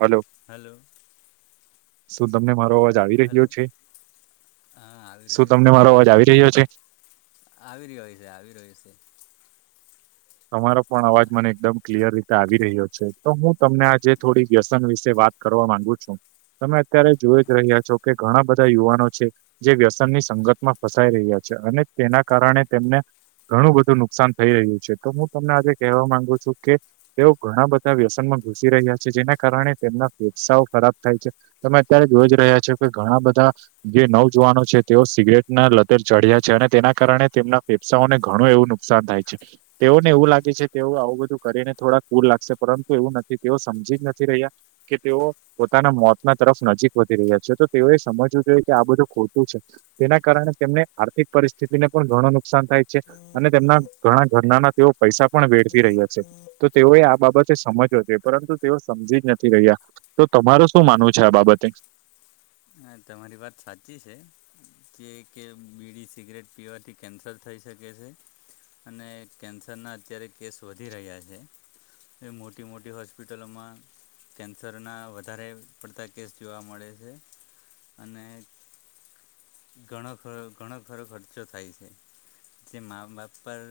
Hello hello શું તમને મારો અવાજ આવી હલો રહ્યો છે, હા આવી શું રહ્યો છે તમને મારો અવાજ આવી રહ્યો છે. આવી રહ્યો છે આવી રહ્યો છે. તમારો પણ અવાજ મને એકદમ ક્લિયર રીતે આવી રહ્યો છે તો હું તમને આજે થોડી વ્યસન વિશે વાત કરવા માગુ છુ, તમે અત્યારે જોઈ જ રહ્યા છો, કે ઘણા બધા યુવાનો છે. જે વ્યસનની સંગતમાં ફસાઈ રહ્યા છે અને તેના કારણે તેમને ઘણું બધું નુકસાન થઈ રહ્યું છે, તો હુ તમને આજે કહેવા માંગુ છુ, કે તેઓ ઘણા બધા વ્યસન માં ઘુસી રહ્યા છે જેના કારણે તેમના ફેફસાઓ ખરાબ થાય છે. તમે અત્યારે જોઈ જ રહ્યા છો કે ઘણા બધા જે નવ જુવાનો છે તેઓ સિગરેટ ના લતે ચઢ્યા છે અને તેના કારણે તેમના ફેફસાંઓને ઘણું એવું નુકસાન થાય છે. તેઓને એવું લાગે છે, તેઓ આવું બધું કરીને થોડાક કુલ લાગશે પરંતુ એવુ નથી તેઓ સમજી જ નથી રહ્યા કે તેઓ પોતાના મોતના તરફ નજીક વધી રહ્યા છે તો તેઓએ સમજવું જોઈએ કે આ બધું ખોટું છે. તેના કારણે તેમને આર્થિક પરિસ્થિતિને પણ ઘણું નુકસાન થાય છે, અને તેમના ઘણા ઘરનાના તેઓ પૈસા પણ વેળફી રહ્યા છે. તો તેઓએ આ બાબતે સમજ્યો છે પરંતુ તેઓ સમજી જ નથી રહ્યા તો તમારુ શું માનવુ છે, આ બાબતે હા તમારી વાત સાચી છે. જે કે બીડી, સિગરેટ પીવાથી કેન્સર થઈ શકે છે. અને કેન્સરના અત્યારે કેસ વધી રહ્યા છે. એ મોટી મોટી હોસ્પિટલોમા કેન્સરના વધારે પડતા કેસ જોવા મળે છે. અને ઘણો ખરો ઘણો ખરો ખર્ચો થાય છે. તે મા બાપ પર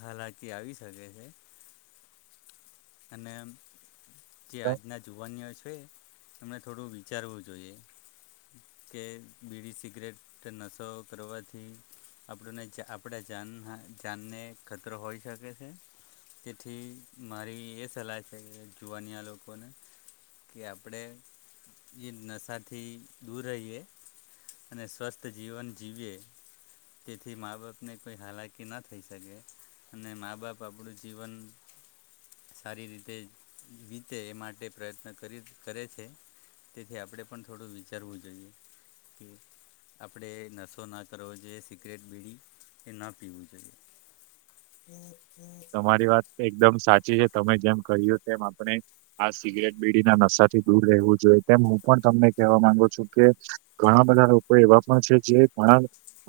હાલાકી આવી શકે છે. અને જે આજના જુવાનયાઓ છે. એમને થોડું વિચારવું જોઈએ કે બીડી સિગરેટ નશો કરવાથી આપણને આપણે જાનને ખતરો હોઈ શકે છે. તેથી મારી એ સલાહ છે, કે જુવાન્યા લોકોને કે આપણે જે નશાથી દૂર રહીએ અને સ્વસ્થ જીવન જીવીએ. તેથી મા બાપને કોઈ હાલાકી ન થઈ શકે અને મા બાપ આપણું જીવન સારી રીતે વીતે એ માટે પ્રયત્ન કરે છે. તેથી આપણે પણ થોડું વિચારવું જોઈએ કે આપણે નસો ના કરવો જોઈએ સિગરેટ બીડી એ ન પીવું જોઈએ. [inaudible] તમારી વાત એકદમ સાચી છે તમે જેમ કહ્યું તેમ આપણે હા સિગરેટ બીડી ના નશા થી દૂર રહેવું જોઈએ તેમ હું પણ તમને કહેવા માંગુ છુ, કે ઘણા બધા લોકો એવા પણ છેજે, ઘણા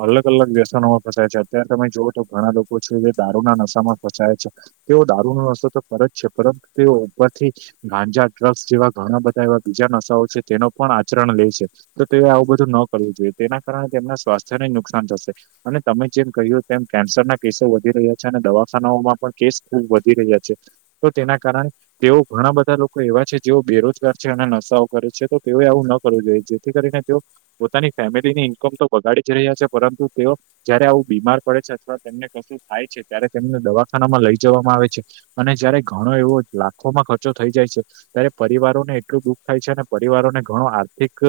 અલગ અલગ વ્યસનોમાં ફસાય છે અત્યારે તમે જોુઓ તો ઘણા લોકો છે જે દારૂના નશામાં ફસાય છે. તેઓ દારૂનોો રસ્તો તો ખર જ છે પરંતુ તેઓ ઉપરથી ગાંજા ડ્રગ્સ જેવા ઘણા બધા એવા બીજા નશાઓ છે, તેનો પણ આચરણ લે છે. તો તે આવું બધું ન કરવું જોઈએ તેના કારણે તેમના સ્વાસ્થ્યને નુકસાન થશે- અને તમે જેમ કહ્યું તેમ કેન્સરના કેસો વધી રહ્યા છે અને દવા ખાનાઓમાં પણ કેસ ખુબ વધી રહ્યા છે. તો તેના કારણે તેઓ ઘણા બધા લોકો એવા છે. જેઓ બેરોજગાર છે અને નશાઓ કરે છે તો તેઓ આવું ન કરવુ જોઈએ. જેથી કરીને તેઓ પોતાની ફેમિલીની ઈન્કમ તો બગાડી જ રહ્યા છે પરંતુ તેઓ જયારે આવું બીમાર પડે છે, અથવા તેમને કશું થાય છે ત્યારે તેમને દવાખાનામાં લઈ જવામાં આવે છે. અને જયારે ઘણો એવો લાખોમાં ખર્ચો થઈ જાય છે. ત્યારે પરિવારોને એટલું દુઃખ થાય છે અને પરિવારોને ઘણો આર્થિક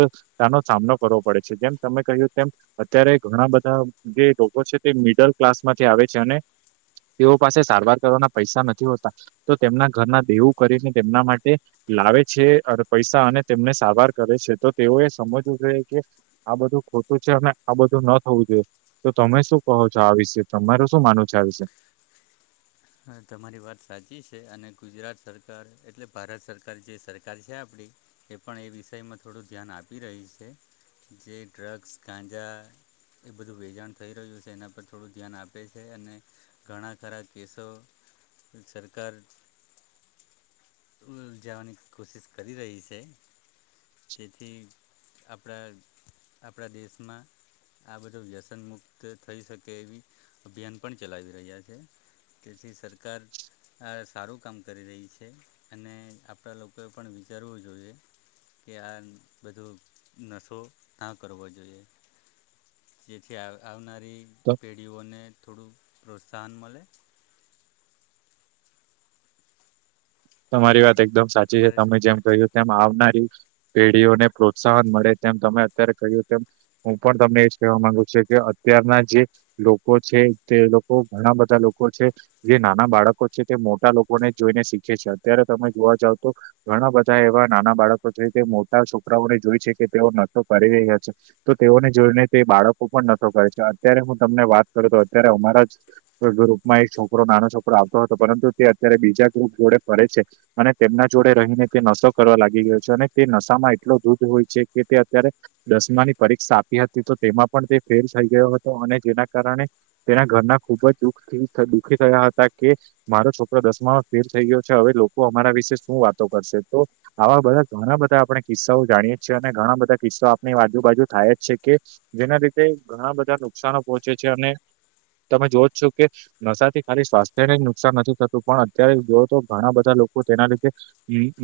તાનો સામનો કરવો પડે છે. જેમ તમે કહ્યું તેમ અત્યારે ઘણા બધા જે લોકો છે તે મિડલ ક્લાસમાંથી આવે છે. અને તેઓ પાસે સારવાર કરવાના પૈસા નથી હોતા. તો તેમના ઘરના દેવું કરીને તેમના માટે લાવે છે પૈસા અને તેમને સારવાર કરે છે. તો તેઓ એ સમજવું જોએ કે આ બધું ખોટું છે અને આ બધું ન થવું જોઈએ. તો તમે શું કહો છો આ વિશે? તમારુ શું માનવુ છો આ વિશે? હા તમારી વાત સાચી છે. અને ગુજરાત સરકાર એટલે ભારત સરકાર જે સરકાર છે આપડી એ પણ એ વિષયમાં થોડું ધ્યાન આપી રહી છે. જે ડ્રગ્સ, ગાંજા એ બધું વેચાણ થઈ રહ્યું છે એના પર થોડું ધ્યાન આપે છે. અને ઘણા ખરા કેસો સરકાર જવાની કોશિશ કરી રહી છે. જેથી આપણા આપણા દેશમાં આ બધું વ્યસન મુક્ત થઈ શકે એવી અભિયાન પણ ચલાવી રહ્યા છે. તેથી સરકાર આ સારું કામ કરી રહી છે. અને આપણા લોકોએ પણ વિચારવું જોઈએ. કે આ બધું નશો ના કરવો જોઈએ. જેથી આવનારી પેઢીઓને થોડું પ્રોત્સાહન મળે. એવું તમારી છે વાત એકદમ સાચી છે. તમારે તમે શું જેમ કહ્યું તેમ આવનારી પેઢીઓને પ્રોત્સાહન મળે, તેમ તમે અત્યારે કહ્યું તેમ હું પણ તમને એજ કહેવા માંગુ છું કે અત્યારના જે લોકો છે તે લોકો ઘણા બધા લોકો છે. જે નાના બાળકો છે તે મોટા લોકોને જ જોઈને શીખે છે. અત્યારે તમે જોવા જાવ તો ઘણા બધા એવા નાના બાળકો છે તે મોટા છોકરાઓને જોય છે કે તેઓ નટો કરી રહ્યા છે. તો તેઓને જોઈને તે બાળકો પણ નતો કરે છે. અત્યારે હું તમને વાત કરું તો અત્યારે અમારા જ ગ્રુપમાં એક છોકરો નાનો છોકરો આવતો હતો. પરંતુ તે અત્યારે બીજા ગ્રુપ જોડે ફરે છે. અને તેમના જોડે રહીને તે નશો કરવા લાગી ગયો છે. અને તે નશામાં એટલો ધૂત હોય છે કે તે અત્યારે દસમાની પરીક્ષા આપી હતી તો તેમાં પણ તે ફેલ થઈ ગયો હતો. અને જેના કારણે તેના ઘરના ખુબ જ દુઃખ દુઃખી થયા હતા કે મારો છોકરો દસમામાં ફેલ થઈ ગયો. હવે લોકો અમારા વિશે શું વાતો કરશે તો આવા બધા ઘણા બધા આપણે કિસ્સાઓ જાણીએ છીએ અને ઘણા બધા કિસ્સાઓ આપણી આજુબાજુ થાય જ છે કે જેના લીધે ઘણા બધા નુકશાન પોહોંચે છે અને તમે જોવો જ છો કે નશાથી ખાલી સ્વાસ્થ્યને જ નુકસાન નથી થતું પણ અત્યારે જો તો ઘણા બધા લોકો તેના લીધે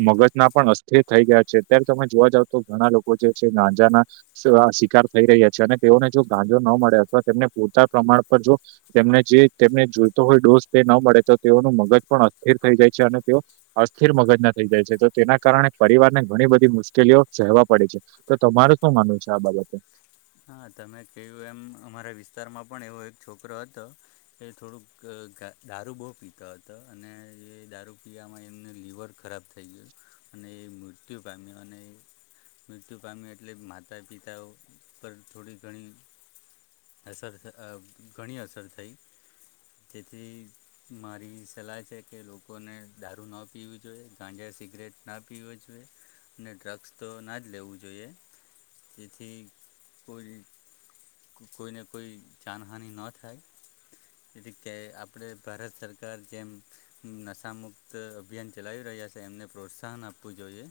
મગજના પણ અસ્થિર થઈ ગયા છે. અત્યારે તમે જોવા જાવ તો ઘણા લોકો જે છે ગાંજાના શિકાર થઈ રહ્યા છે અને તેઓને જો ગાંજો ન મળે અથવા તેમને પૂરતા પ્રમાણ પર જો તેમને જે તેમને જોઈતો હોય ડોષ તે ન મળે તો તેઓનું મગજ પણ અસ્થિર થઈ જાય છે અને તેઓ અસ્થિર મગજના થઈ જાય છે. તો તેના કારણે પરિવારને ઘણી બધી મુશ્કેલીઓ સહેવા પડે છે. તો તમારે શું માનવું છે આ બાબતે? હા તમે કહ્યું એમ અમારા વિસ્તારમાં પણ એવો એક છોકરો હતો. એ થોડુંક દારૂ બહુ પીતા હતો અને એ દારૂ પીવામાં એમને લીવર ખરાબ થઈ ગયું અને એ મૃત્યુ પામ્યો અને મૃત્યુ પામ્યો એટલે માતા પિતાઓ પર થોડી ઘણી અસર અ ઘણી અસર થઈ. તેથી મારી સલાહ છે કે લોકોને દારૂ ના પીવું જોઈએ ગાંજિયા સિગરેટ ના પીવું જોઈએ. અને ડ્રગ્સ તો ના જ લેવું જોઈએ જેથી કોઈ કોઈને કોઈ જાનહાની ન થાય તેથી કે આપણે ભારત સરકાર જેમ નશામુક્ત અભિયાન ચલાવી રહ્યા છે એમને પ્રોત્સાહન આપવું જોઈએ.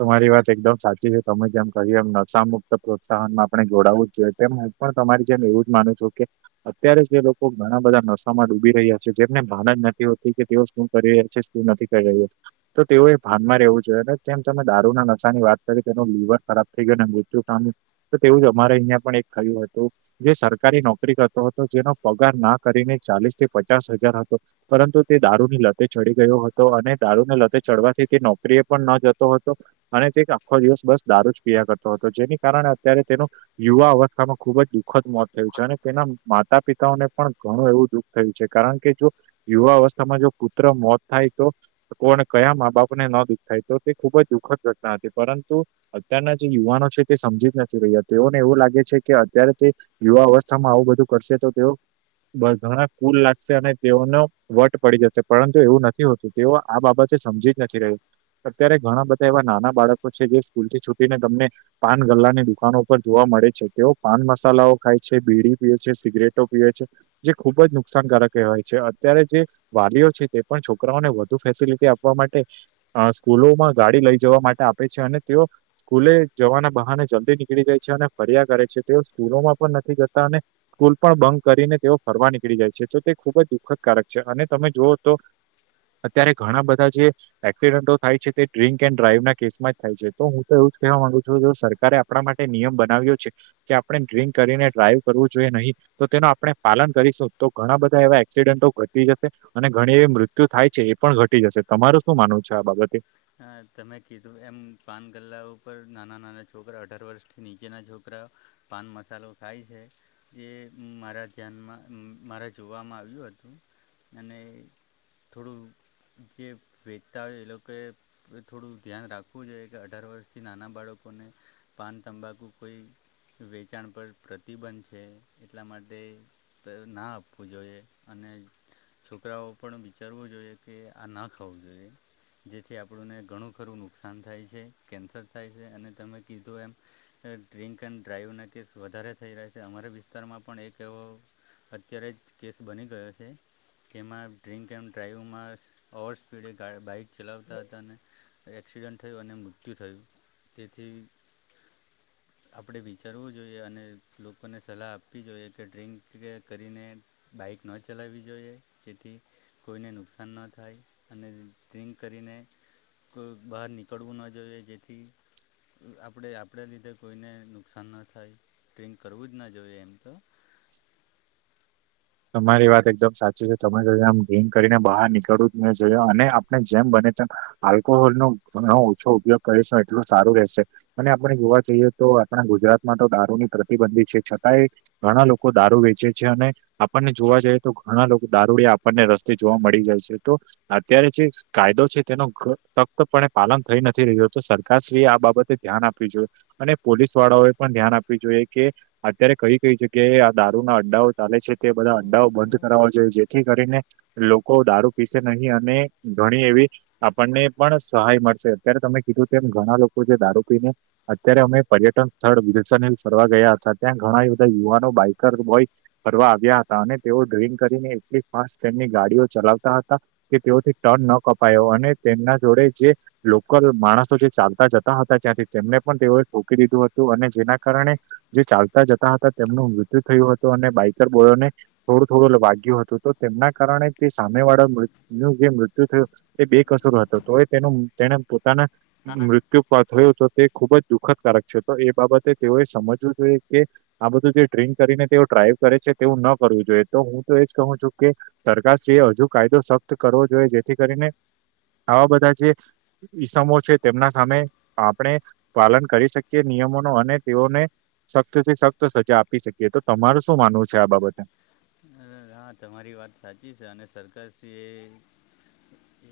તમારી વાત એકદમ સાચી છે તમે જેમ કહ્યું એમ નશા મુક્ત પ્રોત્સાહન માં આપણે જોડાવું જ જોઈએ તેમ પણ તમારી જેમ એવું જ માનું છું કે અત્યારે જે લોકો ઘણા બધા નશામાં ડૂબી રહ્યા છે જેમને ભાન જ નથી હોતી કે તેઓ શું? કરી રહ્યા છે શું નથી કરી રહ્યો તો તેઓ એ ભાનમાં રહેવું જોઈએ ને તેમ તમે દારૂ ના નશાની વાત કરી તેનું લીવર ખરાબ થઈ ગય અને મૃત્યુ પામ તો તેવું જ અમારે અહિયાં પણ એક થયું હતું. જે સરકારી નોકરી કરતો હતો જેનો પગાર ના કરીને ચાલીસ થી પચાસ હજાર હતો. પરંતુ તે દારૂની લતે ચડી ગયો હતો અને દારૂને લતે ચડવાથી તે નોકરીએ પણ ન જતો હતો અને તે આખો દિવસ બસ દારૂ જ પિયા કરતો હતો જેની કારણે અત્યારે તેનો યુવા અવસ્થામાં ખુબ જ દુઃખદ મોત થયું છે અને તેના માતા પિતાને પણ ઘણું એવું દુખ થયું છે કારણ કે જો યુવા અવસ્થામાં જો પુત્ર મોત થાય તો કોણ કયા મા બાપને ન દુઃખાય તો તે ખુબ જ દુઃખદ ઘટના હતી પરંતુ, અત્યારના જે યુવાનો છે તે સમજી જ નથી રહ્યા તેઓને એવું લાગે છે કે અત્યારે તે યુવા અવસ્થામાં આવું બધું કરશે તો તેઓ ઘણા કુલ લાગશે અને તેઓનો વટ પડી જશે પરંતુ એવું નથી હોતું તેઓ આ બાબતે સમજી જ નથી રહ્યું. અત્યારે ઘણા બધા એવા નાના બાળકો છે જે સ્કૂલ થી છૂટીને તમને પાન ગલ્લાની દુકાનો પર જોવા મળે છે તેઓ પાન મસાલાઓ ખાય છે, બીડી પીવે છે, સિગરેટો પીવે છે. જે ખુબ જ નુકસાનકારક કેવાય છે અત્યારે જે વાલીઓ છે તે પણ છોકરાઓને વધુ ફેસિલિટી આપવા માટે અ સ્કૂલોમાં ગાડી લઈ જવા માટે આપે છે અને તેઓ સ્કૂલે જવાના બહાને જલ્દી નીકળી જાય છે અને ફરિયા કરે છે તેઓ સ્કૂલોમાં પણ નથી જતા અને સ્કૂલ પણ બંક કરીને તેઓ ફરવા નીકળી જાય છે તો તે ખુબ જ દુઃખદકારક છે અને તમે જુઓ તો અત્યારે ઘણા બધા જે એક્સિડન્ટો થાય છે તે ડ્રિંક એન્ડ ડ્રાઈવ ના કેસમાં જ થાય છે તો હું તો એવું જ કહેવા માંગુ છું જો સરકારે આપણા માટે નિયમ બનાવ્યો છે. કે આપણે ડ્ર્રીંક કરીને ડ્રાઈવ કરવું જોઈએ નહીં. તો તેનું આપણે પાલન કરીશું તો ઘણા બધા એવા એક્સિડન્ટો ઘટી જશે અને ઘણી એવી મૃત્યુ થાય છે એ પણ ઘટી જશે તમારે શું માનવું છે? આ બાબત હા તમે કીધું એમ પાન ગલ્લા ઉપર નાના નાના છોકરા અઢાર વર્ષથી નીચેના છોકરા પાન મસાલો ખાય છે. એ મારા ધ્યાનમાં મારા જોવામાં આવ્યું હતું અને થોડું જે વેચતા હોય એ લોકોએ એ થોડું ધ્યાન રાખવું જોઈએ કે અઢાર વર્ષથી નાના બાળકોને પાન તંબાકુ કોઈ વેચાણ પર પ્રતિબંધ છે એટલા માટે તો એ ના આપવું જોઈએ અને છોકરાઓ પણ વિચારવું જોઈએ કે આ ના ખાવું જોઈએ જેથી આપ આપણુંને ઘણું ખરું નુકસાન થાય છે કેન્સર થાય છે અને તમે કીધું એમ ડ્રિંક એન્ડ ડ્રાઈવના કેસ વધારે થઈ રહ્યા છે અમારા વિસ્તારમાં પણ એક એવો અત્યારે જ કેસ બની ગયો છે. તેમાં ડ્રિંક એન્ડ ડ્રાઈવ માં ઓવર સ્પીડે બાઈક ચલાવ તા હતા અને એક્સિડન્ટ થયું અને મૃત્યુ થયું તેથી [inaudible] આપણે વિચારવું જોઈએ અને લોકોને સલાહ આપવી જોઈએ કે ડ્રિંક કે કરીને બાઈક ન ચલાવવી જોઈએ જેથી કોઈને નુકસાન ન થાય અને ડ્રિંક કરીને કોઈ બહાર નીકળવું ન જોઈએ જેથી આપણે આપણે લીધે કોઈને નુકસાન ન થાય ડ્રીંક કરવું જ ના જોઈએ એમ તો તમારી વાત એકદમ સાચી છે તમે જો આમ ગેમ કરીને બહાર નીકળવું ત મે જો અને આપણે જેમ બને તેમ આલ્કોહોલ નો તમે ઓછો ઉપયોગ કરીશ એટલુ સારું રહેશે. અને આપણે જોવા જઈએ તો આપણા ગુજરાતમાં તો દારૂની પ્રતિબંધિત છે, છતાંય ઘણા લોકો દારૂ વેચે છે, અને આપણને જોવા જઈએ તો ઘણા લોકો દારૂડિયા આપણને રસ્તે જોવા મળી જાય છે તો અત્યારે જે કાયદો છે, તેનું તખ્તપણે પાલન થઈ નથી રહ્યું તો સરકારશ્રીએ આ બાબતે ધ્યાન આપવી જોઈએ અને પોલીસ વાળાઓ એ પણ ધ્યાન આપવી જોઈએ કે અત્યારે કઈ કઈ છે કે આ દારૂ ના અંડાઓ ચાલે છે તે બધા અડાઓ બંધ કરો જોઈએ જેથી કરીને લોકો દારૂ પીસે નહીં અને ઘણી એવી આપણને પણ સહાય મળશે અત્યારે તમે કીધું તેમ ઘણા લોકો જે દારૂ પીને અત્યારે અમે પર્યટન સ્થળ વિલસાનલ [unintelligible] ફરવા ગયા હતા ત્યાં ઘણા બધા યુવાનો બાઈકર બોય. ફરવા આવ્યા હતા અને તેઓ ડ્ર્રીંગ કરીને એટલી ફાસ્ટ તેમની ગાડીઓ ચલાવતા હતા. કે તેઓથી ટર્ન ન કપાયો અને તેમના જોડે જે લોકલ માણસો જે ચાલતા જતા હતા ત્યાંથી તેમને પણ તેઓએ ફોકી દીધું હતું અને જેના કારણે જે ચાલતા જતા હતા તેમનું મૃત્યુ થયું હતું અને બાઈકર બોયોને થોડું થોડું વાગ્યું હતું તો તેમના કારણે તે સામે વાળા નું જે મૃત્યુ થયુ. એ બે કસૂરો હતો તો એ તેનું તેને પોતાના મૃત્ય થયો તો તે ખૂબ જ દુઃખદકારક છે, તો એ બાબતે તેઓએ સમજવું જોઈએ કે આ બધું જે ડ્રીક કરીને તેઓ ડ્રાઈવ કરે છે તેવુ ન કરવું જોઈએ તો હુતો એજ કહુ છુ, કે સરરકારશ્રીએ હજુ કાયદો સખ્ત કરવો જોઈએ જેથી કરીને આવા બધા જે ઈસમો છે તેમના સામે આપણે પાલન કરી શકીએ નિયમો નું અને તેઓને સખ્ત થી સખત સજા આપી શકીએ તો તમાર શું માનવું છે, આ બાબતે હા તમારી વાત સાચી છે અને સરકારશ્રી એ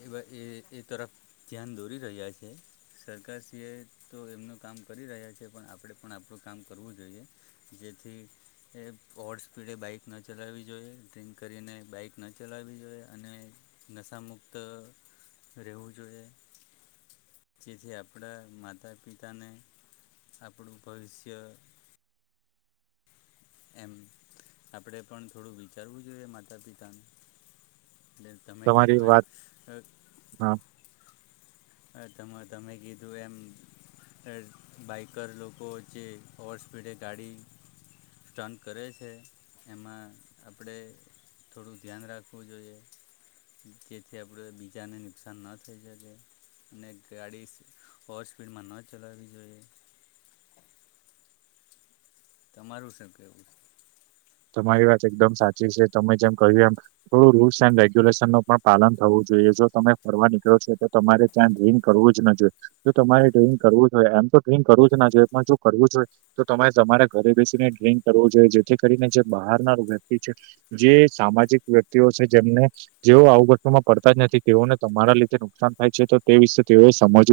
એવા એ એ તરફ ધ્યાન દોરી રહ્યા છે. સરકારશ્રી એ તો એમનું કામ કરી રહ્યા છે, પણ આપણે પણ આપણુ કામ કરવુ જોઈએ. જેથી એ ઓવર સ્પીડે બાઈક ન ચલાવવી જોઈએ. ગ કરીને બાઈક ન ચલાવી જોઈએ અને નશાામુક્ત રેવુ જોઈએ. જેથી આપણા માતા પિતાને આપણું ભવિષ્ય એમ આપણે પણ થોડુ વિચારવું જોઈએ માતા પિતાનુ એટલે તમે તમારી કીધું એમ વાત હા હા તમે તમે કીધું એમ બાઇકર લોકો જે ઓવર સ્પીડે ગાડી સ્ટન કરે છે, એમા આપણે થોડું ધ્યાન રાખવ જોઈએ. જેથી આપણે બીજાને નુકસાન ન થઈ શકે અને ગાડી ઓવર સ્પીડમાં ન ચલાવી જોઈએ. તમારુ શું કહેવુ છે. તમારી વાત એકદમ સાચી છે તમે જેમ કહ્યું એમ થોડું રૂલ્સ એન્ડ રેગ્યુલેશનનું પણ પાલન થવું જોઈએ જો તમે ફરવા નીકળો છો, તો તમારે ક ડ્રેન કરવું જ ના જોઈએ જો તમારે ડ્રેન કરવું જો હોએ એમ તો ડ્રીન કરવું જ ના જોઈએ, પણ જો કરવું જ જોઈ. તો તમારે તમારે ઘરે બેસીને ડ્રોઈંગ કરવુ જોઈએ જેથી કરીને જે બહારનાર વ્યક્તિ છે. જે સામાજિક વ્યક્તિઓ છે, જેમને જેઓ આવું ઘટનામાં પડતા જ નથી તેઓને તમારા લીધે નુકસાન થાય છે. તો તે વિશે તેઓએ સમજવું